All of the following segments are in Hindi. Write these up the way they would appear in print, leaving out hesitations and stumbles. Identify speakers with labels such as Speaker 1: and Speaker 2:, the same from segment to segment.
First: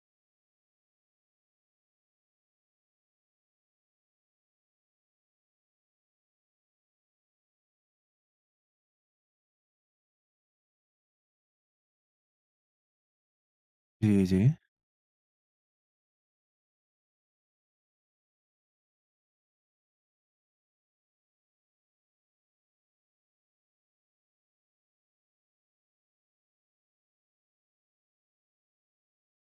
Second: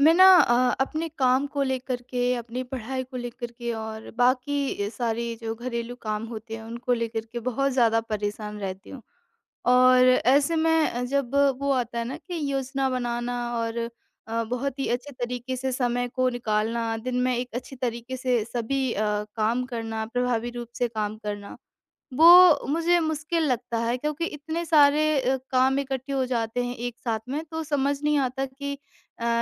Speaker 1: मैं ना अपने काम को लेकर के, अपनी पढ़ाई को लेकर के और बाकी सारे जो घरेलू काम होते हैं उनको लेकर के बहुत ज़्यादा परेशान रहती हूँ। और ऐसे में जब वो आता है ना कि योजना बनाना और
Speaker 2: जी, जी।
Speaker 1: बहुत ही अच्छे तरीके से समय को निकालना, दिन में एक अच्छे तरीके से सभी काम करना, प्रभावी रूप से काम करना। वो मुझे मुश्किल लगता है क्योंकि इतने सारे काम इकट्ठे हो जाते हैं एक साथ में तो समझ नहीं आता कि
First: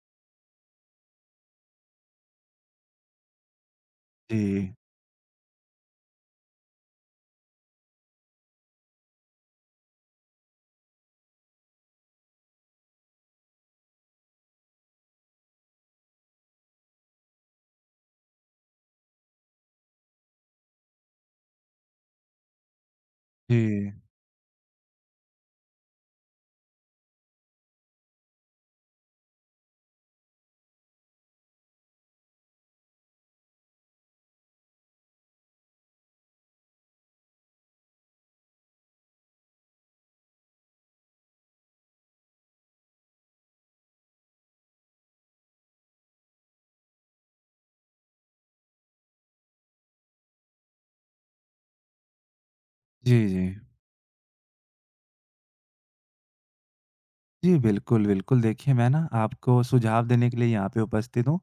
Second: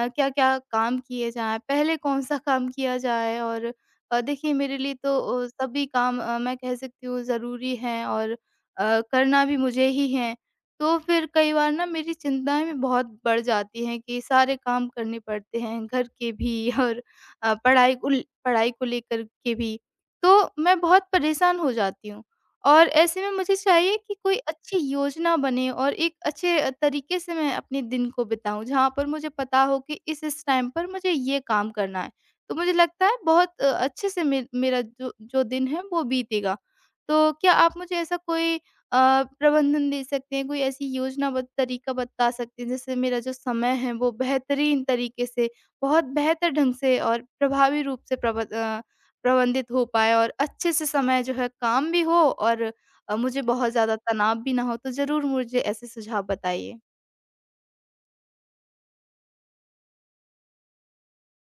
Speaker 1: क्या-क्या काम किए जाएँ, पहले कौन-सा काम किया जाए और देखिए
Speaker 2: जी,
Speaker 1: मेरे लिए तो सभी काम मैं कह सकती हूँ ज़रूरी हैं और करना भी मुझे ही है। तो फिर कई बार ना मेरी चिंताएँ भी बहुत बढ़ जाती हैं कि सारे काम करने पड़ते हैं, घर के भी और पढ़ाई को लेकर के भी। तो मैं बहुत परेशान हो जाती हूँ। और ऐसे में मुझे
Speaker 2: जी।
Speaker 1: चाहिए कि कोई अच्छी योजना बने और एक अच्छे तरीके से मैं अपने दिन को बिताऊँ, जहाँ पर मुझे पता हो कि इस टाइम पर मुझे ये काम करना है। तो मुझे लगता है बहुत अच्छे से मे मेरा जो जो दिन है वो बीतेगा। तो क्या आप मुझे ऐसा कोई प्रबंधन दे सकते हैं, कोई ऐसी योजना बत तरीका बता सकते हैं जिससे मेरा जो समय है वो बेहतरीन तरीके से, बहुत बेहतर ढंग से और प्रभावी रूप से प्रबंधित हो पाए और अच्छे से समय जो है काम भी हो और
Speaker 2: जी,
Speaker 1: मुझे
Speaker 2: जी।
Speaker 1: बहुत ज़्यादा तनाव भी ना हो, तो ज़रूर मुझे ऐसे सुझाव बताइए।
Speaker 2: जी, बिल्कुल, बिल्कुल। देखिए, मैं ना आपको सुझाव देने के लिए यहाँ पे उपस्थित हूँ,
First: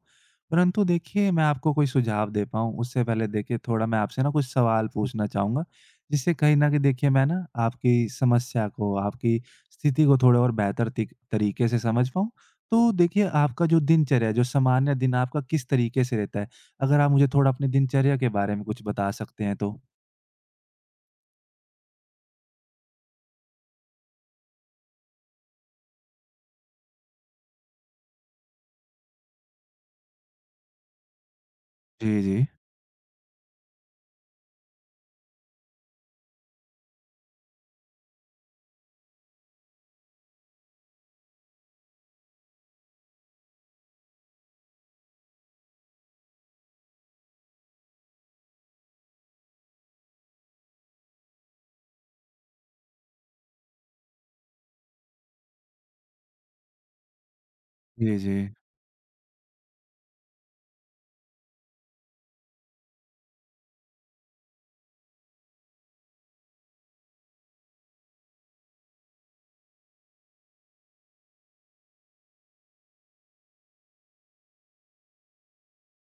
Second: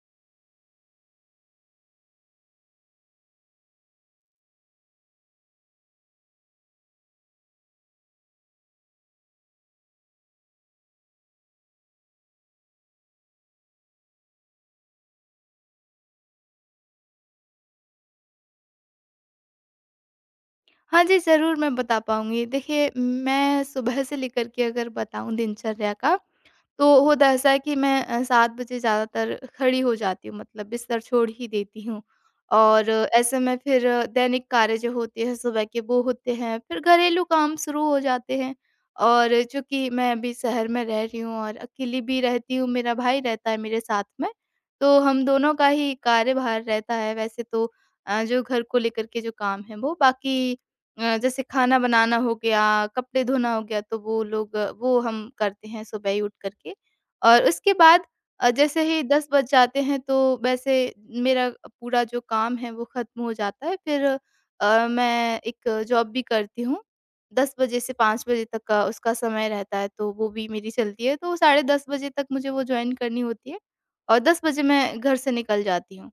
Speaker 2: परंतु देखिए मैं आपको कोई सुझाव दे पाऊँ उससे पहले देखिए थोड़ा मैं आपसे ना कुछ सवाल पूछना चाहूँगा, जिससे कहीं न कहीं देखिए मैं ना आपकी समस्या को, आपकी स्थिति को थोड़ा और बेहतर तिक तरीके से समझ पाऊँ। तो देखिए आपका जो दिनचर्या है, जो सामान्य दिन आपका किस तरीके से रहता है? अगर आप मुझे थोड़ा अपनी दिनचर्या के बारे में कुछ बता सकते हैं तो?
Speaker 1: हाँ जी, ज़रूर मैं बता पाऊँगी। देखिए मैं सुबह से लेकर के अगर बताऊँ दिनचर्या का तो होता ऐसा है कि मैं 7 बजे ज़्यादातर खड़ी हो जाती हूँ मतलब बिस्तर छोड़ ही देती हूँ।
Speaker 2: जी, जी।
Speaker 1: और ऐसे में फिर दैनिक कार्य जो होते हैं सुबह के वो होते हैं, फिर घरेलू काम शुरू हो जाते हैं। और चूँकि मैं अभी शहर में रह रही हूँ और अकेली भी रहती हूँ, मेरा भाई रहता है मेरे साथ में, तो हम दोनों का ही कार्यभार रहता है वैसे तो जो घर को लेकर के जो काम है वो, बाकी जैसे खाना बनाना हो गया, कपड़े धोना हो गया, तो वो लोग वो हम करते हैं सुबह ही उठ कर के। और उसके बाद
Speaker 2: जी, जी।
Speaker 1: जैसे ही 10 बज जाते हैं तो वैसे मेरा पूरा जो काम है वो ख़त्म हो जाता है। फिर मैं एक जॉब भी करती हूँ, 10 बजे से 5 बजे तक का उसका समय रहता है, तो वो भी मेरी चलती है। तो 10:30 बजे तक मुझे वो जॉइन करनी होती है और 10 बजे मैं घर से निकल जाती हूँ।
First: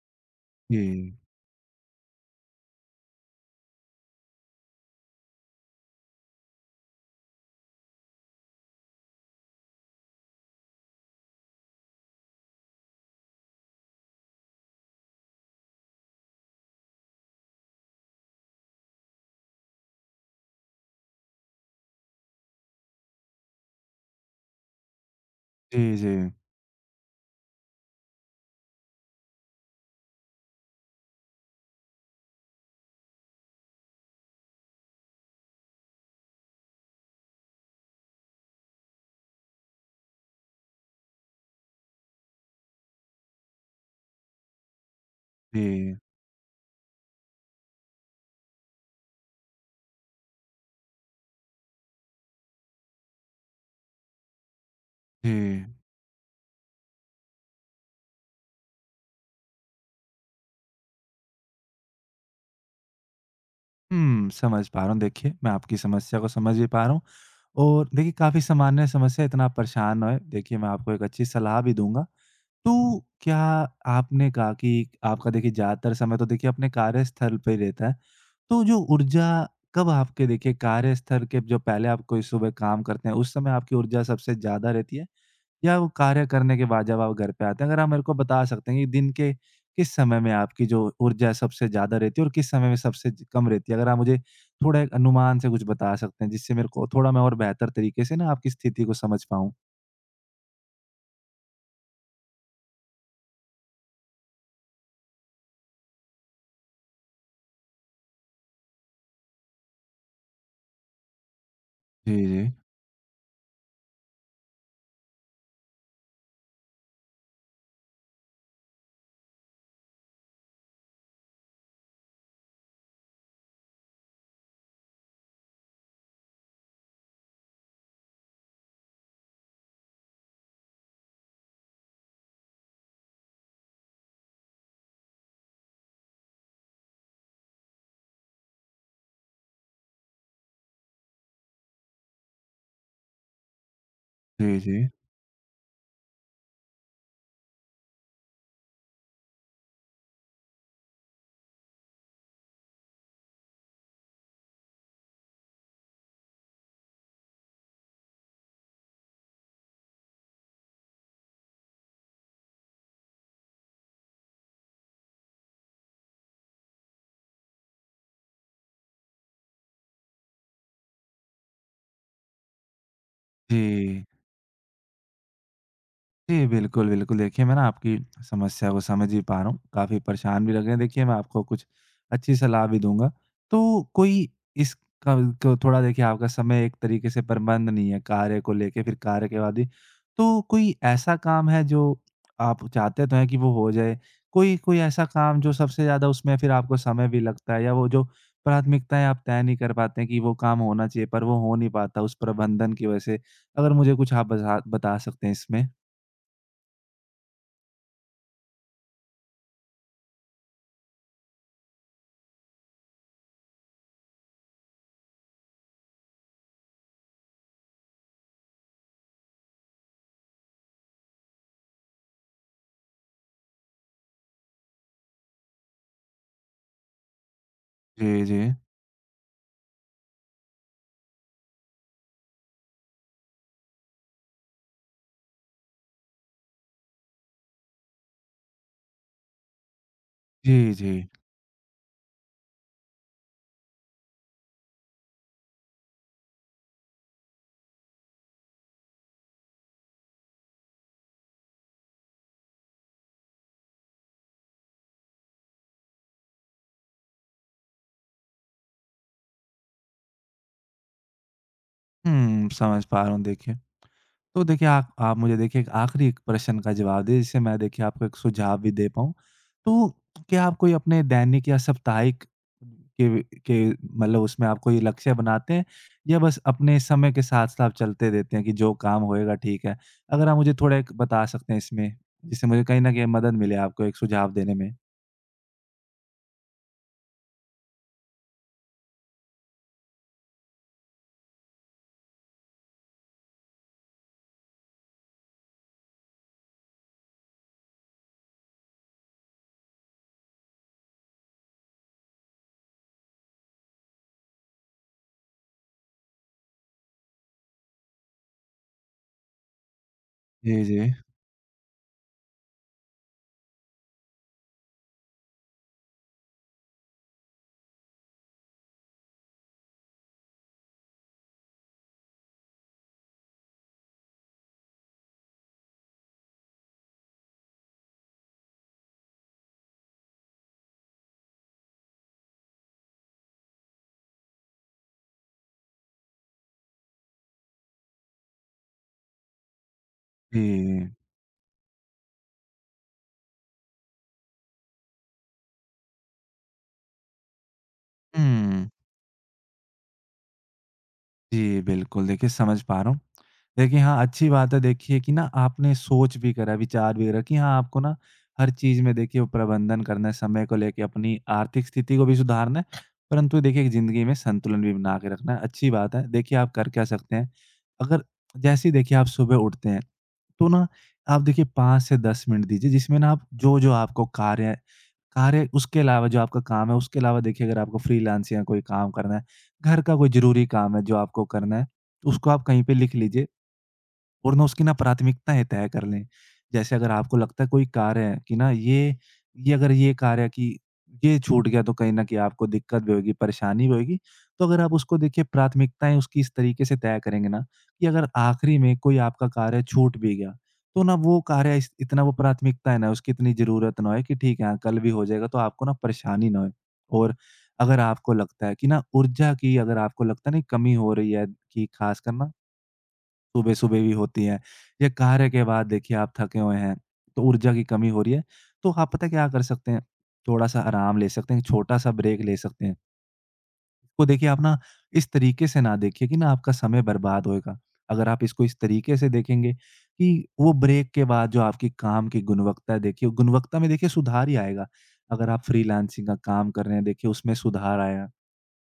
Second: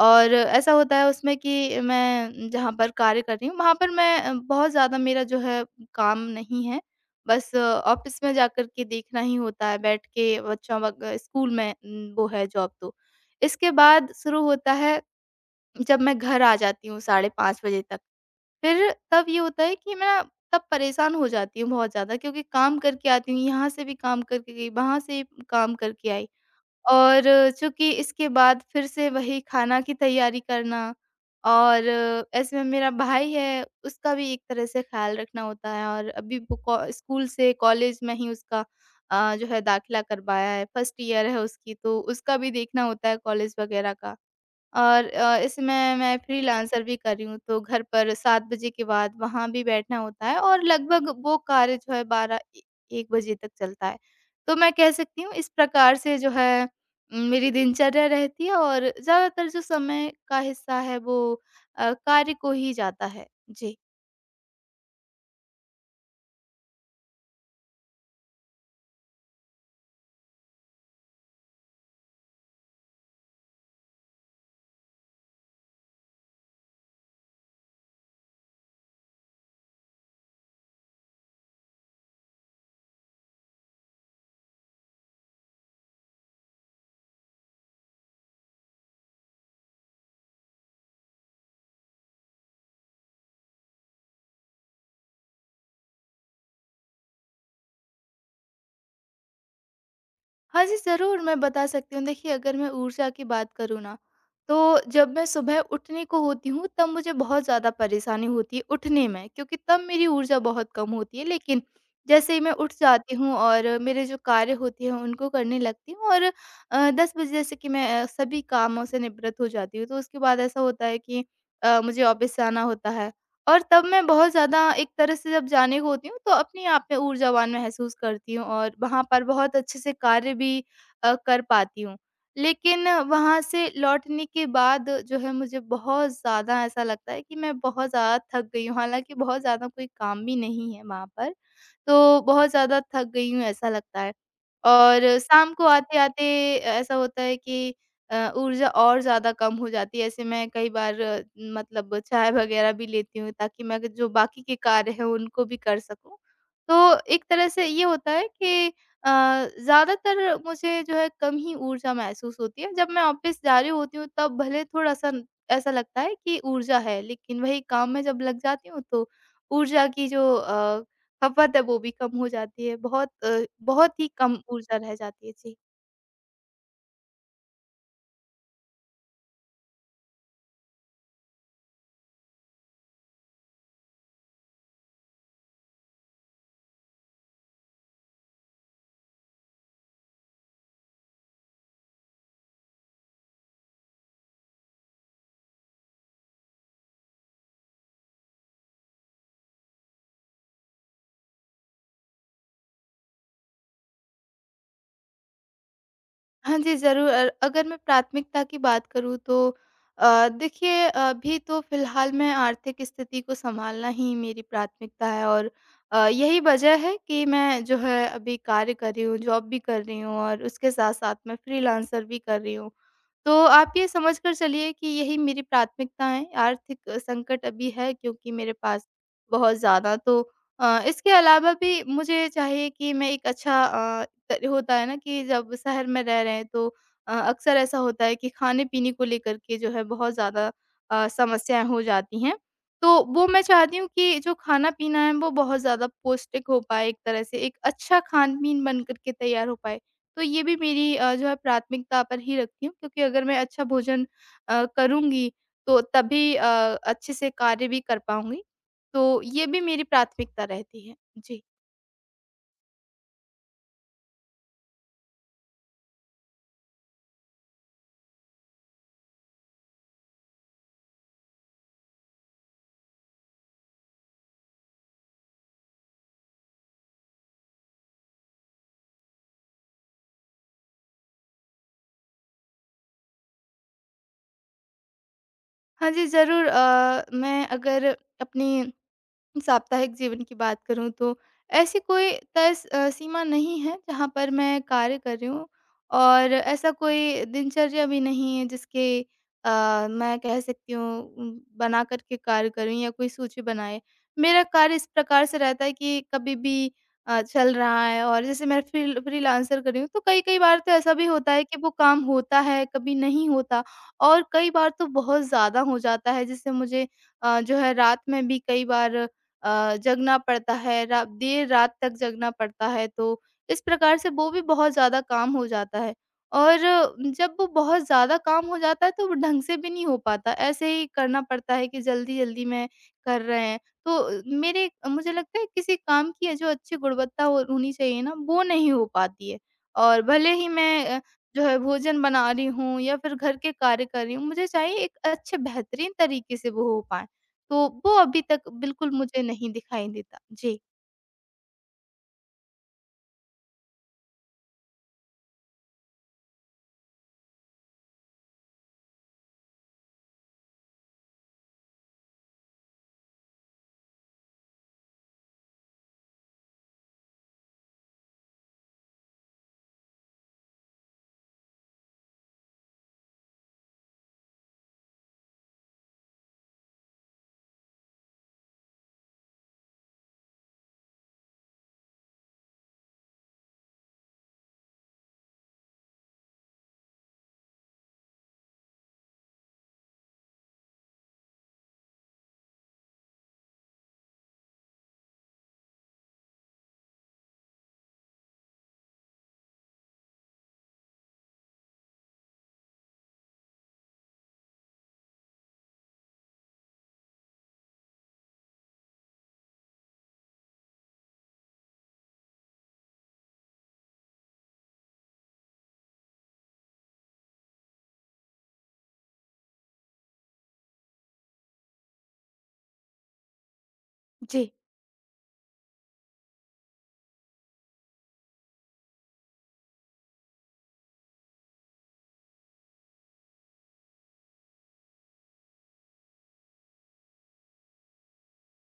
Speaker 1: और ऐसा
Speaker 2: जी।
Speaker 1: होता है उसमें कि मैं जहाँ पर कार्य कर रही हूँ वहाँ पर मैं बहुत ज़्यादा मेरा जो है काम नहीं है। बस ऑफ़िस में जाकर के देखना ही होता है बैठ के बच्चों स्कूल में वो है जॉब तो। इसके बाद शुरू होता है जब मैं घर आ जाती हूँ 5:30 बजे तक। फिर तब ये होता है कि मैं तब परेशान हो जाती हूँ बहुत ज़्यादा क्योंकि काम करके आती हूँ, यहाँ से भी काम करके गई, वहाँ से भी काम
Speaker 2: जी,
Speaker 1: करके
Speaker 2: जी।
Speaker 1: आई। और चूँकि इसके बाद फिर से वही खाना की तैयारी करना और ऐसे में मेरा भाई है, उसका भी एक तरह से ख़्याल रखना होता है और अभी वो कॉ स्कूल से कॉलेज में ही उसका जो है दाखिला करवाया है, फर्स्ट ईयर है उसकी तो उसका भी देखना होता है कॉलेज वग़ैरह का। और इसमें
Speaker 2: जी,
Speaker 1: मैं फ्रीलांसर भी कर रही हूँ तो घर पर 7 बजे के बाद वहाँ भी बैठना होता है और लगभग वो कार्य जो है 1 बजे तक चलता है। तो मैं कह सकती
Speaker 2: जी।
Speaker 1: हूँ इस प्रकार से जो है मेरी दिनचर्या रहती है और ज़्यादातर जो समय का हिस्सा है वो कार्य को ही जाता है। जी।
Speaker 2: समझ पा रहा हूँ। देखिए, मैं आपकी समस्या को समझ भी पा रहा हूँ और देखिए काफ़ी सामान्य समस्या है, इतना आप परेशान ना होएँ। देखिए, मैं आपको एक अच्छी सलाह भी दूँगा। तो क्या आपने कहा कि आपका देखिए ज़्यादातर समय तो देखिए अपने कार्यस्थल पे ही रहता है, तो जो ऊर्जा कब आपके देखिए कार्यस्थल के जो पहले आप कोई सुबह काम करते हैं, उस समय आपकी ऊर्जा सबसे ज़्यादा रहती है? या वो कार्य करने के बाद जब आप घर पे आते हैं, अगर आप मेरे को बता सकते हैं कि दिन के किस समय में आपकी जो ऊर्जा सबसे ज़्यादा रहती है और किस समय में सबसे ज कम रहती है? अगर आप मुझे थोड़ा एक अनुमान से कुछ बता सकते हैं, जिससे मेरे को थोड़ा मैं और बेहतर तरीके से ना आपकी स्थिति को समझ पाऊँ।
Speaker 1: हाँ जी, ज़रूर मैं बता सकती हूँ। देखिए अगर मैं ऊर्जा की बात करूँ ना, तो जब मैं सुबह उठने को होती हूँ तब मुझे बहुत ज़्यादा परेशानी होती है उठने में क्योंकि तब मेरी ऊर्जा बहुत कम होती है। लेकिन
Speaker 2: जी,
Speaker 1: जैसे ही मैं
Speaker 2: जी।
Speaker 1: उठ जाती हूँ और मेरे जो कार्य होते हैं उनको करने लगती हूँ और 10 बजे जैसे कि मैं सभी कामों से निवृत्त हो जाती हूँ। तो उसके बाद ऐसा होता है कि मुझे ऑफ़िस जाना होता है। और तब मैं बहुत ज़्यादा एक तरह से जब जाने को होती हूँ तो अपने आप में ऊर्जावान महसूस करती हूँ और वहाँ पर बहुत अच्छे से कार्य भी कर पाती हूँ। लेकिन वहाँ से लौटने के बाद जो है मुझे बहुत ज़्यादा ऐसा लगता है कि मैं बहुत ज़्यादा थक गई हूँ, हालाँकि बहुत ज़्यादा कोई काम भी नहीं है वहाँ पर, तो बहुत ज़्यादा थक गई हूँ ऐसा लगता है।
Speaker 2: जी, जी।
Speaker 1: और शाम को आते-आते ऐसा होता है कि ऊर्जा और ज़्यादा कम हो जाती है। ऐसे मैं कई बार मतलब चाय वग़ैरह भी लेती हूँ ताकि मैं जो बाकी के कार्य हैं उनको भी कर सकूँ। तो एक तरह से ये होता है कि ज़्यादातर मुझे जो है कम ही ऊर्जा महसूस होती है। जब मैं ऑफ़िस जा रही होती हूँ तब भले थोड़ा-सा ऐसा लगता है कि ऊर्जा है लेकिन वही काम में जब लग जाती हूँ तो ऊर्जा की जो खपत है वो भी कम हो जाती है। बहुत
Speaker 2: जी।
Speaker 1: ही कम ऊर्जा रह जाती है। जी।
Speaker 2: जी, बिल्कुल, बिल्कुल। देखिए, मैं ना आपकी समस्या को समझ ही पा रहा हूँ, काफ़ी परेशान भी लग रहे हैं। देखिए, मैं आपको कुछ अच्छी सलाह भी दूँगा। तो कोई इसका को थोड़ा देखिए आपका समय एक तरीके से प्रबंध नहीं है, कार्य को लेके फिर कार्य के बाद ही। तो कोई ऐसा काम है जो आप चाहते तो हैं कि वो हो जाए, कोई कोई ऐसा काम जो सबसे ज़्यादा उसमें फिर आपको समय भी लगता है, या वो जो प्राथमिकताएँ आप तय नहीं कर पाते हैं कि वो काम होना चाहिए पर वो हो नहीं पाता उस प्रबंधन की वजह से? अगर मुझे कुछ आप बज़ा बता सकते हैं इसमें।
Speaker 1: हाँ जी, ज़रूर। अगर मैं प्राथमिकता की बात करूँ तो देखिए अभी तो फ़िलहाल मैं आर्थिक स्थिति को सँभालना ही मेरी प्राथमिकता है और यही वजह है कि मैं जो है अभी कार्य कर रही हूँ, जॉब भी कर रही हूँ और उसके साथ-साथ मैं फ्रीलांसर भी कर रही हूँ। तो आप ये समझ कर चलिए कि यही मेरी प्राथमिकता है। आर्थिक संकट अभी है
Speaker 2: जी,
Speaker 1: क्योंकि
Speaker 2: जी।
Speaker 1: मेरे पास बहुत ज़्यादा तो इसके अलावा भी मुझे चाहिए कि मैं एक अच्छा अ त होता है ना कि जब शहर में रह रहे हैं तो अक्सर ऐसा होता है कि खाने-पीने को लेकर के जो है बहुत ज़्यादा
Speaker 2: जी, जी।
Speaker 1: समस्याएँ हो जाती हैं। तो वो मैं चाहती हूँ कि जो खाना-पीना है वो बहुत ज़्यादा पौष्टिक हो पाए एक तरह से, एक अच्छा खान-पीन बन कर के तैयार हो पाए। तो ये भी मेरी जो है प्राथमिकता पर ही रखती हूँ क्योंकि अगर मैं अच्छा भोजन करूँगी तो तभी अच्छे से कार्य भी कर पाऊँगी। तो ये भी मेरी प्राथमिकता रहती है। जी।
Speaker 2: समझ पा रहा हूँ देखिए। तो देखिए आप मुझे देखिए एक आखिरी एक प्रश्न का जवाब दें, जिससे मैं देखिए आपको एक सुझाव भी दे पाऊँ। तो क्या आप कोई अपने दैनिक या साप्ताहिक के मतलब उसमें आप कोई लक्ष्य बनाते हैं, या बस अपने समय के साथ-साथ आप चलते देते हैं कि जो काम होएगा ठीक है? अगर आप मुझे थोड़ा एक बता सकते हैं इसमें, जिससे मुझे कहीं न कहीं मदद मिले आपको एक सुझाव देने में।
Speaker 1: हाँ जी, ज़रूर, मैं अगर अपनी साप्ताहिक जीवन की बात करूँ तो ऐसी कोई सीमा नहीं है जहाँ पर मैं कार्य कर रही हूँ और ऐसा कोई दिनचर्या भी नहीं है जिसके मैं कह सकती हूँ बना कर के कार्य करूँ या कोई सूची बनाए। मेरा कार्य इस प्रकार से रहता है कि कभी भी चल रहा है और जैसे मैं फ्रीलांसर कर रही हूँ तो कई-कई बार
Speaker 2: जी,
Speaker 1: तो
Speaker 2: जी।
Speaker 1: ऐसा भी होता है कि वो काम होता है, कभी नहीं होता और कई बार तो बहुत ज़्यादा हो जाता है जिससे मुझे जो है रात में भी कई बार जगना पड़ता है, रा देर रात तक जगना पड़ता है, तो इस प्रकार से वो भी बहुत ज़्यादा काम हो जाता है। और जब वो बहुत ज़्यादा काम हो जाता है, तो वो ढंग से भी नहीं हो पाता, ऐसे ही करना पड़ता है कि जल्दी-जल्दी में कर रहे हैं। तो मेरे मुझे लगता है किसी काम की जो अच्छी गुणवत्ता हो होनी चाहिए ना, वो नहीं हो पाती है। और भले ही मैं
Speaker 2: जी।
Speaker 1: जो है भोजन बना रही हूँ या फिर घर के कार्य कर रही हूँ, मुझे चाहिए एक अच्छे बेहतरीन तरीके से वो हो पाएँ। तो वो अभी तक
Speaker 2: हुँ।
Speaker 1: बिल्कुल मुझे नहीं दिखाई देता। जी।
Speaker 2: जी, बिल्कुल। देखिए समझ पा रहा हूँ। देखिए हाँ, अच्छी बात है देखिए कि ना आपने सोच भी करा, विचार भी करा कि हाँ, आपको ना हर चीज़ में देखिए वो प्रबंधन करना है, समय को लेके अपनी आर्थिक स्थिति को भी सुधारना है, परंतु देखिए एक ज़िंदगी में संतुलन भी बना के रखना है। अच्छी बात है। देखिए आप कर क्या सकते हैं, अगर जैसे ही देखिए आप सुबह उठते हैं, तो ना आप देखिए 5 से 10 मिनट दीजिए जिसमें ना आप जो-जो आपको कार्य है, कार्य उसके अलावा जो आपका काम है, उसके अलावा देखिए अगर आपको फ्रीलांस या कोई काम करना है, घर का कोई ज़रूरी काम है जो आपको करना है, तो उसको आप कहीं पे लिख लीजिए। और ना उसकी ना प्राथमिकताएँ तय कर लें। जैसे अगर आपको लगता है कोई कार्य है कि ना ये अगर ये कार्य है कि ये छूट गया, तो कहीं न कहीं आपको दिक्कत भी होगी, परेशानी भी होगी। तो अगर आप उसको देखिए प्राथमिकताएँ उसकी इस तरीके से तय करेंगे ना कि अगर आखिरी में कोई आपका कार्य छूट भी गया, तो ना वो कार्य इस इतना वो प्राथमिकता है ना उसकी इतनी ज़रूरत ना होए कि ठीक है हाँ, कल भी हो जाएगा, तो आपको ना परेशानी ना होए। और अगर आपको लगता है कि ना ऊर्जा की, अगर आपको लगता है ना कमी हो रही है, कि ख़ासकर ना सुबह-सुबह भी होती हैं, या कार्य के बाद देखिए आप थके हुए हैं, तो ऊर्जा की कमी हो रही है, तो आप पता है क्या कर सकते हैं, थोड़ा-सा आराम ले सकते हैं, छोटा-सा ब्रेक ले सकते हैं। तो देखिए आप
Speaker 1: जी।
Speaker 2: ना इस तरीके से ना देखिए कि ना आपका समय बर्बाद होएगा। अगर आप इसको इस तरीके से देखेंगे कि वो ब्रेक के बाद जो आपकी काम की गुणवत्ता है देखिए, गुणवत्ता में देखिए सुधार ही आएगा। अगर आप फ्रीलांसिंग का काम कर रहे हैं देखिए उसमें सुधार आया।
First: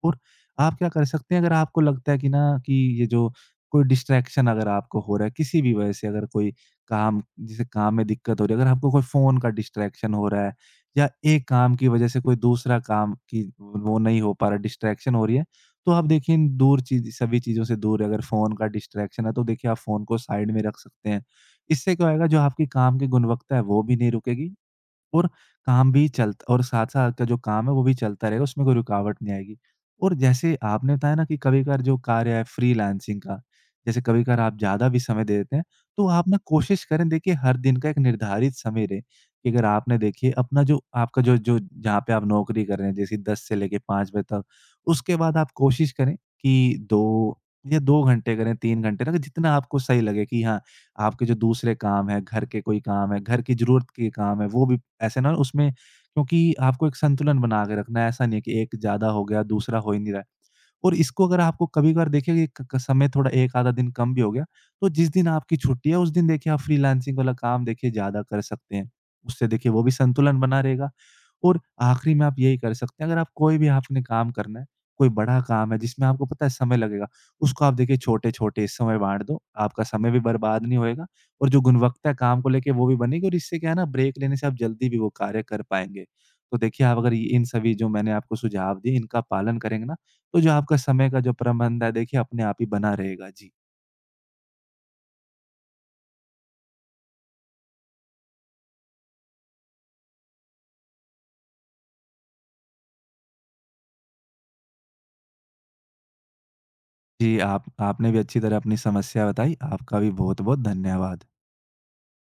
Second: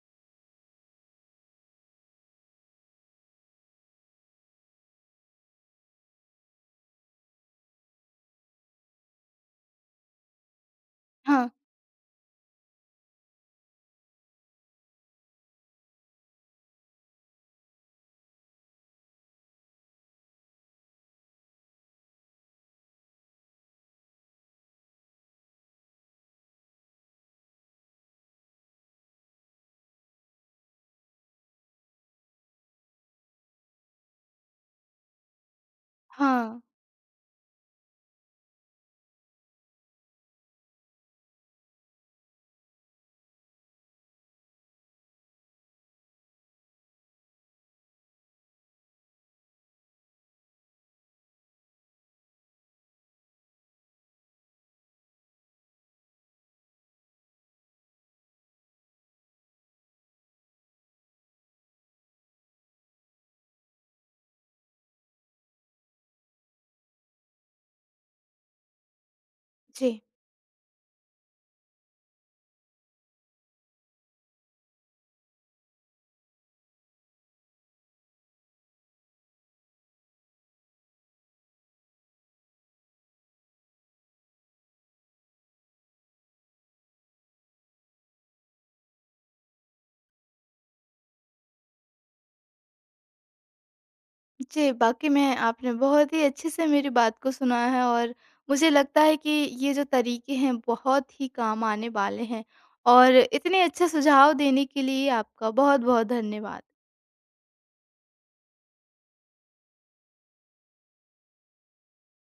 Speaker 2: और आप क्या कर सकते हैं, अगर आपको लगता है कि ना कि ये जो कोई डिस्ट्रैक्शन अगर आपको हो रहा है, किसी भी वजह से, अगर कोई काम जैसे काम में दिक्कत हो रही है, अगर आपको कोई फ़ोन का डिस्ट्रैक्शन हो रहा है, या एक
Speaker 1: हाँ,
Speaker 2: काम की वजह से कोई दूसरा काम की वो नहीं हो पा रहा, डिस्ट्रैक्शन हो रही है, तो आप देखिए इन दूर चीज सभी चीज़ों से दूर है, अगर फ़ोन का डिस्ट्रैक्शन है तो देखिए आप फ़ोन को साइड में रख सकते हैं। इससे क्या होएगा, जो आपकी काम की गुणवत्ता है वो भी नहीं रुकेगी, और काम भी चलता और साथ-साथ का जो काम है वो भी चलता रहेगा, उसमें कोई रुकावट नहीं आएगी। और जैसे आपने बताया ना कि कभी-कभार जो कार्य है फ्रीलांसिंग का, जैसे कभी-कभार आप ज़्यादा भी समय दे देते हैं, तो आप ना
Speaker 1: हाँ।
Speaker 2: कोशिश करें देखिए हर दिन का एक निर्धारित समय रहे, कि अगर आपने देखिए अपना जो आपका जो जो जहाँ पे आप नौकरी कर रहे हैं जैसे 10 से लेके 5 बजे तक, उसके बाद आप कोशिश करें कि 2 या 2 घंटे करें, 3 घंटे ना, कि जितना आपको सही लगे कि हाँ आपके जो दूसरे काम हैं, घर के कोई काम हैं, घर की ज़रूरत के काम हैं, वो भी ऐसे ना उसमें, क्योंकि आपको एक संतुलन बना के रखना है, ऐसा नहीं है कि एक ज़्यादा हो गया, दूसरा हो ही नहीं रहा है। और इसको अगर आपको कभी-कभार देखिए ये क क समय थोड़ा 1 आधा दिन कम भी हो गया, तो जिस दिन आपकी छुट्टी है उस दिन देखिए आप फ्रीलांसिंग वाला काम देखिए ज़्यादा कर सकते हैं। उससे देखिए वो भी
Speaker 1: जी,
Speaker 2: संतुलन बना रहेगा, और आखिरी में आप यही कर सकते हैं, अगर आप कोई भी आपने काम करना है, कोई बड़ा काम है जिसमें आपको पता है समय लगेगा, उसको आप देखिए छोटे-छोटे हिस्सों में बाँट दो, आपका समय भी बर्बाद नहीं होएगा, और जो गुणवत्ता है काम को लेके वो भी बनेगी, और इससे क्या है ना ब्रेक लेने से आप जल्दी भी वो कार्य कर पाएँगे। तो देखिए आप अगर ये इन सभी जो मैंने आपको सुझाव दिए, इनका पालन करेंगे ना, तो जो आपका समय का जो प्रबंध है देखिए अपने आप ही बना रहेगा। जी।
Speaker 1: जी, वाक़ई में आपने बहुत ही अच्छे से मेरी बात को सुना है और मुझे लगता है कि ये जो तरीके हैं बहुत ही काम आने वाले हैं और इतने अच्छे सुझाव देने के लिए आपका बहुत-बहुत धन्यवाद।
Speaker 2: जी, आप आपने भी अच्छी तरह अपनी समस्या बताई। आपका भी बहुत-बहुत धन्यवाद।